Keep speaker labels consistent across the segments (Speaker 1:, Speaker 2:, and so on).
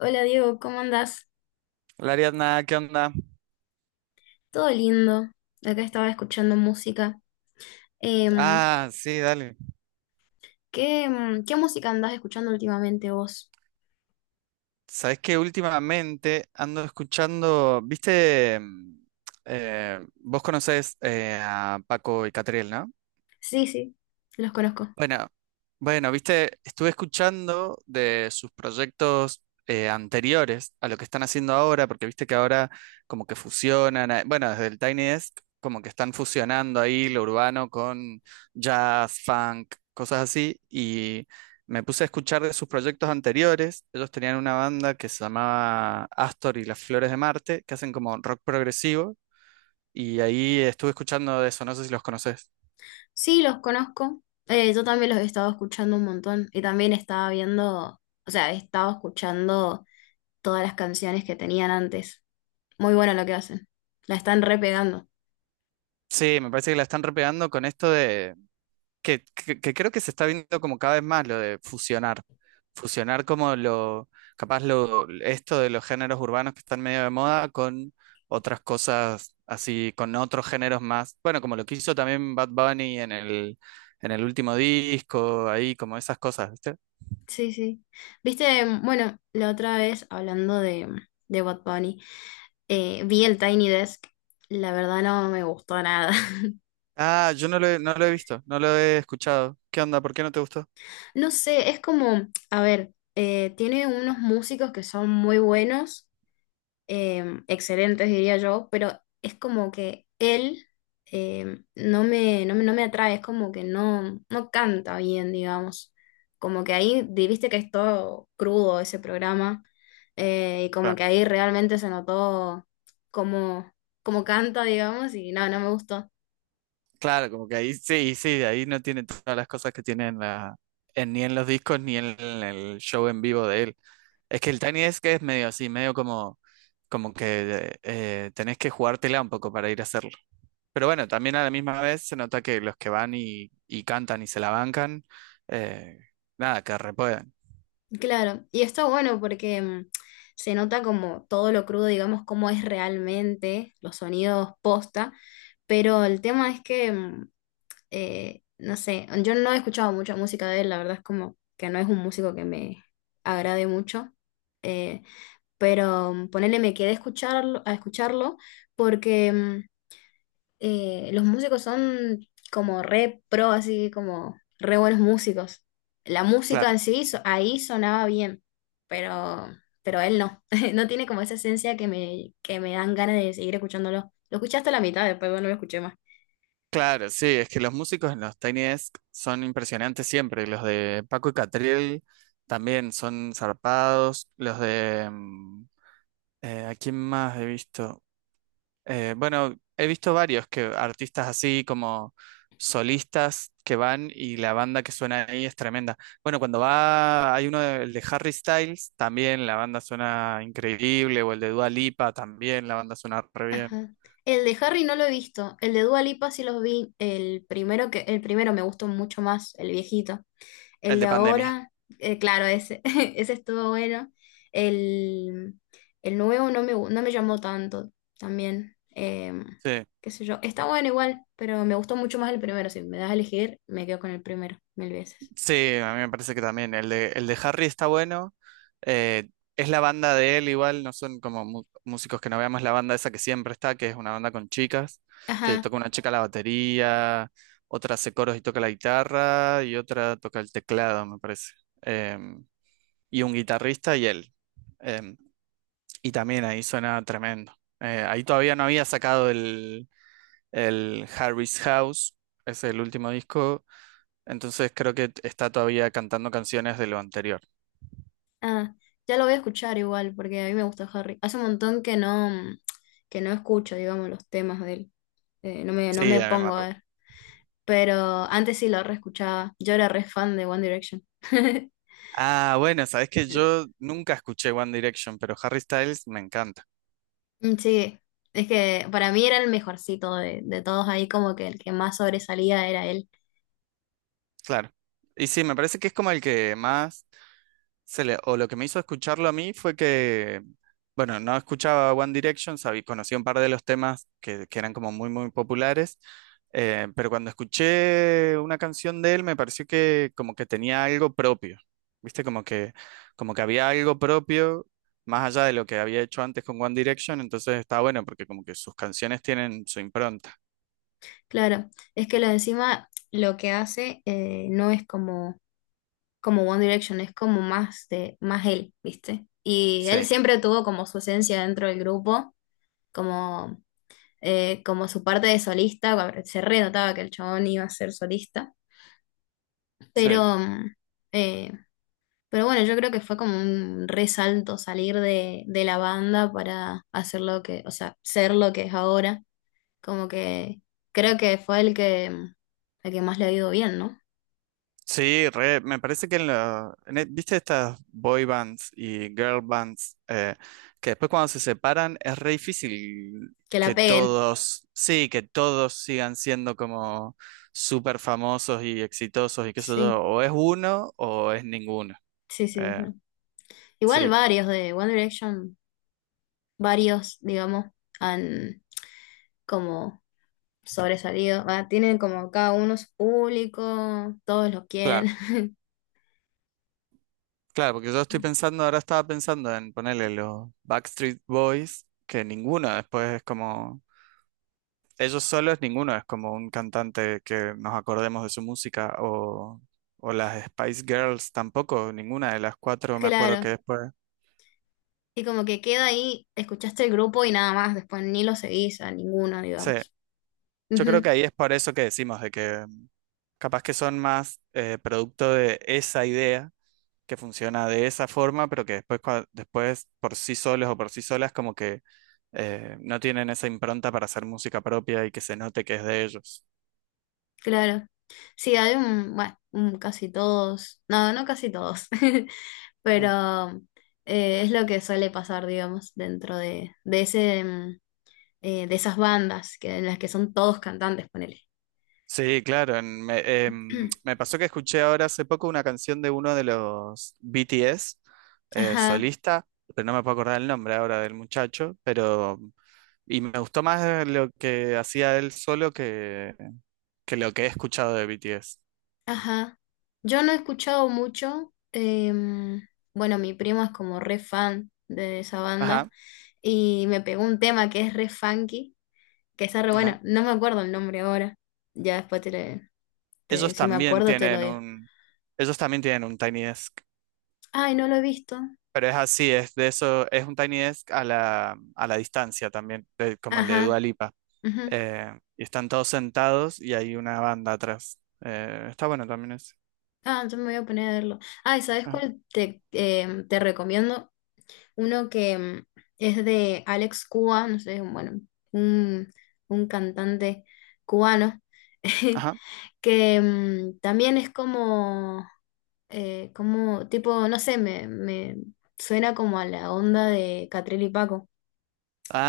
Speaker 1: Hola Diego, ¿cómo andás?
Speaker 2: Hola Ariadna, ¿qué onda?
Speaker 1: Todo lindo. Acá estaba escuchando música. Em,
Speaker 2: Ah, sí, dale.
Speaker 1: ¿Qué, qué música andás escuchando últimamente vos?
Speaker 2: Sabes que últimamente ando escuchando, viste, vos conocés a Paco y Catriel, ¿no?
Speaker 1: Sí, sí, los conozco.
Speaker 2: Bueno, bueno, viste, estuve escuchando de sus proyectos anteriores a lo que están haciendo ahora, porque viste que ahora como que fusionan, bueno, desde el Tiny Desk como que están fusionando ahí lo urbano con jazz, funk, cosas así, y me puse a escuchar de sus proyectos anteriores. Ellos tenían una banda que se llamaba Astor y las Flores de Marte, que hacen como rock progresivo, y ahí estuve escuchando de eso, no sé si los conoces.
Speaker 1: Sí, los conozco. Yo también los he estado escuchando un montón y también estaba viendo, o sea, he estado escuchando todas las canciones que tenían antes. Muy bueno lo que hacen. La están repegando.
Speaker 2: Sí, me parece que la están repegando con esto que creo que se está viendo como cada vez más lo de fusionar. Fusionar como lo, capaz lo, esto de los géneros urbanos que están medio de moda con otras cosas así, con otros géneros más. Bueno, como lo que hizo también Bad Bunny en el último disco, ahí, como esas cosas, ¿viste?
Speaker 1: Sí, sí. Viste, bueno, la otra vez hablando de Bad Bunny. Vi el Tiny Desk, la verdad no me gustó nada.
Speaker 2: Ah, yo no lo he, no lo he visto, no lo he escuchado. ¿Qué onda? ¿Por qué no te gustó?
Speaker 1: No sé, es como, a ver, tiene unos músicos que son muy buenos, excelentes diría yo, pero es como que él no me atrae, es como que no, no canta bien, digamos. Como que ahí, viste que es todo crudo ese programa, y como
Speaker 2: Claro,
Speaker 1: que ahí realmente se notó como, como canta, digamos, y no, no me gustó.
Speaker 2: claro, como que ahí sí, sí, ahí no tiene todas las cosas que tiene en la, ni en los discos ni en el show en vivo de él. Es que el Tiny Desk es medio así, medio como, como que tenés que jugártela un poco para ir a hacerlo. Pero bueno, también a la misma vez se nota que los que van y cantan y se la bancan, eh, nada, que repuedan.
Speaker 1: Claro, y está bueno porque se nota como todo lo crudo, digamos, cómo es realmente los sonidos posta, pero el tema es que, no sé, yo no he escuchado mucha música de él, la verdad es como que no es un músico que me agrade mucho, eh, pero ponele me quedé a escucharlo porque los músicos son como re pro, así como re buenos músicos. La música
Speaker 2: Claro,
Speaker 1: en ahí sonaba bien, pero, pero él no. No tiene como esa esencia que que me dan ganas de seguir escuchándolo. Lo escuché hasta la mitad, después no lo escuché más.
Speaker 2: claro, sí, es que los músicos en los Tiny Desk son impresionantes siempre. Los de Paco y Catriel también son zarpados. Los de... ¿a quién más he visto? Bueno, he visto varios que artistas así como solistas que van y la banda que suena ahí es tremenda. Bueno, cuando va, hay uno de, el de Harry Styles, también la banda suena increíble, o el de Dua Lipa, también la banda suena re bien.
Speaker 1: Ajá. El de Harry no lo he visto. El de Dua Lipa sí los vi. El primero el primero me gustó mucho más, el viejito. El
Speaker 2: El
Speaker 1: de
Speaker 2: de Pandemia,
Speaker 1: ahora, claro, ese, ese estuvo bueno. El, el nuevo no no me llamó tanto también.
Speaker 2: sí.
Speaker 1: Qué sé yo. Está bueno igual, pero me gustó mucho más el primero. Si me das a elegir, me quedo con el primero mil veces.
Speaker 2: Sí, a mí me parece que también. El de Harry está bueno. eh, es la banda de él igual, no son como músicos que no veamos la banda esa que siempre está, que es una banda con chicas, que
Speaker 1: Ajá,
Speaker 2: toca una chica la batería, otra hace coros y toca la guitarra, y otra toca el teclado, me parece. Em, y un guitarrista y él. Em, y también ahí suena tremendo. Ahí todavía no había sacado el Harry's House, es el último disco, entonces creo que está todavía cantando canciones de lo anterior.
Speaker 1: ah, ya lo voy a escuchar igual, porque a mí me gusta Harry. Hace un montón que no escucho, digamos, los temas de él. No
Speaker 2: Sí,
Speaker 1: me
Speaker 2: a mí me
Speaker 1: pongo a
Speaker 2: mató.
Speaker 1: ver. Pero antes sí lo reescuchaba. Yo era re fan de One Direction.
Speaker 2: Ah, bueno, sabes que yo nunca escuché One Direction, pero Harry Styles me encanta.
Speaker 1: Mm, sí, es que para mí era el mejorcito de todos ahí, como que el que más sobresalía era él.
Speaker 2: Claro. Y sí, me parece que es como el que más o lo que me hizo escucharlo a mí fue que, bueno, no escuchaba One Direction, sabí, conocí un par de los temas que eran como muy, muy populares, pero cuando escuché una canción de él me pareció que como que tenía algo propio, ¿viste? Como que había algo propio. Más allá de lo que había hecho antes con One Direction, entonces está bueno porque como que sus canciones tienen su impronta.
Speaker 1: Claro, es que lo de encima lo que hace no es como, como One Direction, es como más de, más él, ¿viste? Y él
Speaker 2: Sí,
Speaker 1: siempre tuvo como su esencia dentro del grupo, como, como su parte de solista, se re notaba que el chabón iba a ser solista,
Speaker 2: sí.
Speaker 1: pero eh, pero bueno, yo creo que fue como un resalto salir de la banda para hacer lo que, o sea, ser lo que es ahora. Como que creo que fue el el que más le ha ido bien, ¿no?
Speaker 2: Sí, re, me parece que en la, viste estas boy bands y girl bands que después cuando se separan es re difícil
Speaker 1: Que la
Speaker 2: que
Speaker 1: peguen.
Speaker 2: todos, sí, que todos sigan siendo como súper famosos y exitosos y qué sé yo,
Speaker 1: Sí,
Speaker 2: o es uno o es ninguno.
Speaker 1: sí, sí. Sí.
Speaker 2: Eh,
Speaker 1: Igual
Speaker 2: sí,
Speaker 1: varios de One Direction, varios, digamos, han como sobresalido. Ah, tienen como cada uno su público, todos los quieren.
Speaker 2: claro, claro, porque yo estoy pensando, ahora estaba pensando en ponerle los Backstreet Boys, que ninguno después es como ellos solos, ninguno es como un cantante que nos acordemos de su música, o las Spice Girls tampoco, ninguna de las cuatro me acuerdo que
Speaker 1: Claro.
Speaker 2: después.
Speaker 1: Y como que queda ahí, escuchaste el grupo y nada más, después ni lo seguís a ninguno,
Speaker 2: Sí,
Speaker 1: digamos.
Speaker 2: yo creo que
Speaker 1: Ujú,
Speaker 2: ahí es por eso que decimos de que capaz que son más producto de esa idea que funciona de esa forma, pero que después, después por sí solos o por sí solas como que no tienen esa impronta para hacer música propia y que se note que es de ellos.
Speaker 1: claro. Sí, hay un, bueno, un casi todos, no, no casi todos, pero es lo que suele pasar, digamos, dentro de ese, de esas bandas que, en las que son todos cantantes, ponele.
Speaker 2: Sí, claro. Me pasó que escuché ahora hace poco una canción de uno de los BTS,
Speaker 1: Ajá,
Speaker 2: solista, pero no me puedo acordar el nombre ahora del muchacho, pero y me gustó más lo que hacía él solo que lo que he escuchado de BTS.
Speaker 1: ajá. Yo no he escuchado mucho, bueno, mi primo es como re fan de esa banda
Speaker 2: Ajá,
Speaker 1: y me pegó un tema que es re funky, que está re
Speaker 2: ajá.
Speaker 1: bueno, no me acuerdo el nombre ahora, ya después
Speaker 2: Ellos
Speaker 1: si me
Speaker 2: también
Speaker 1: acuerdo, te lo
Speaker 2: tienen
Speaker 1: digo.
Speaker 2: un, ellos también tienen un Tiny Desk,
Speaker 1: Ay, no lo he visto.
Speaker 2: pero es así, es de eso, es un Tiny Desk a la distancia también, como el de Dua
Speaker 1: Ajá,
Speaker 2: Lipa.
Speaker 1: ujú.
Speaker 2: Y están todos sentados y hay una banda atrás. Está bueno también eso.
Speaker 1: Ah, entonces me voy a poner a verlo. Ay, ¿sabes
Speaker 2: Ajá.
Speaker 1: cuál te recomiendo? Uno que es de Alex Cuba, no sé, bueno, un, un cantante cubano,
Speaker 2: Ajá.
Speaker 1: que también es como, como, tipo, no sé, me suena como a la onda de Catril y Paco.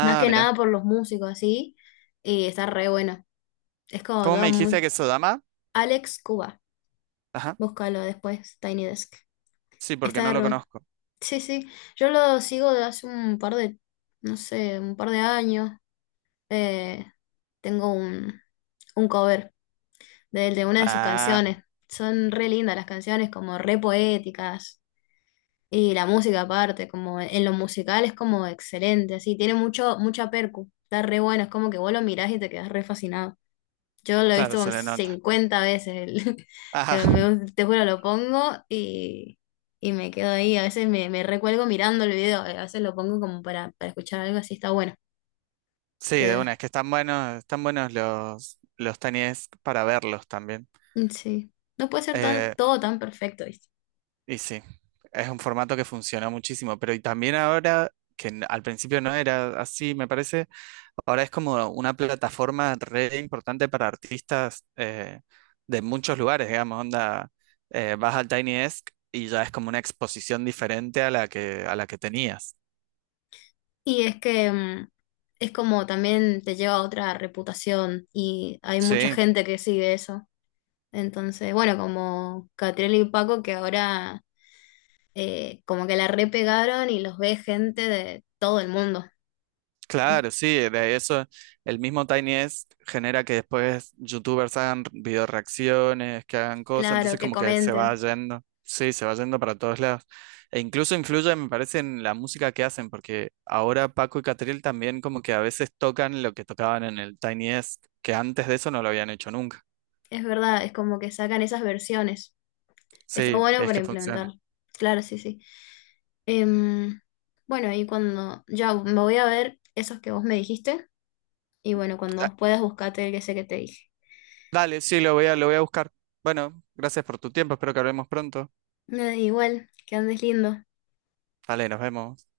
Speaker 1: Más que
Speaker 2: mira.
Speaker 1: nada por los músicos, así, y está re bueno. Es como
Speaker 2: ¿Cómo me
Speaker 1: todo
Speaker 2: dijiste que es Sodama?
Speaker 1: Alex Cuba.
Speaker 2: Ajá.
Speaker 1: Búscalo después, Tiny Desk.
Speaker 2: Sí, porque
Speaker 1: Está
Speaker 2: no
Speaker 1: de
Speaker 2: lo
Speaker 1: rol.
Speaker 2: conozco.
Speaker 1: Sí, sí. Yo lo sigo de hace un par no sé, un par de años. Eh, tengo un cover de una de sus
Speaker 2: Ah,
Speaker 1: canciones. Son re lindas las canciones, como re poéticas. Y la música aparte, como en lo musical es como excelente, así. Tiene mucho, mucha percu. Está re bueno, es como que vos lo mirás y te quedás re fascinado. Yo lo he
Speaker 2: claro,
Speaker 1: visto como
Speaker 2: se le nota.
Speaker 1: 50 veces.
Speaker 2: Ajá.
Speaker 1: Pero te juro, lo pongo y me quedo ahí. A veces me recuelgo mirando el video. A veces lo pongo como para escuchar algo así. Está bueno.
Speaker 2: Sí, de una,
Speaker 1: Te-
Speaker 2: es que están buenos los tenis para verlos también.
Speaker 1: sí. No puede ser tan-
Speaker 2: Eh,
Speaker 1: todo tan perfecto, ¿viste?
Speaker 2: Y sí, es un formato que funciona muchísimo, pero y también ahora, al principio no era así, me parece, ahora es como una plataforma re importante para artistas de muchos lugares, digamos, onda, vas al Tiny Desk y ya es como una exposición diferente a la que tenías.
Speaker 1: Y es que es como también te lleva a otra reputación y hay mucha
Speaker 2: Sí,
Speaker 1: gente que sigue eso. Entonces, bueno, como Catriel y Paco que ahora como que la repegaron y los ve gente de todo el mundo.
Speaker 2: claro, sí, de eso el mismo Tiny Desk genera que después youtubers hagan video reacciones, que hagan cosas,
Speaker 1: Claro,
Speaker 2: entonces
Speaker 1: que
Speaker 2: como que se va
Speaker 1: comenten.
Speaker 2: yendo, sí, se va yendo para todos lados. E incluso influye, me parece, en la música que hacen, porque ahora Paco y Catril también como que a veces tocan lo que tocaban en el Tiny Desk, que antes de eso no lo habían hecho nunca.
Speaker 1: Es verdad, es como que sacan esas versiones. Está
Speaker 2: Sí,
Speaker 1: bueno
Speaker 2: es
Speaker 1: para
Speaker 2: que
Speaker 1: implementar.
Speaker 2: funciona.
Speaker 1: Claro, sí, sí. Em, bueno, y cuando ya me voy a ver esos que vos me dijiste, y bueno,
Speaker 2: Ah,
Speaker 1: cuando puedas buscate el que sé que te dije.
Speaker 2: dale, sí, lo voy a buscar. Bueno, gracias por tu tiempo, espero que hablemos pronto.
Speaker 1: Nada, igual, que andes lindo.
Speaker 2: Dale, nos vemos.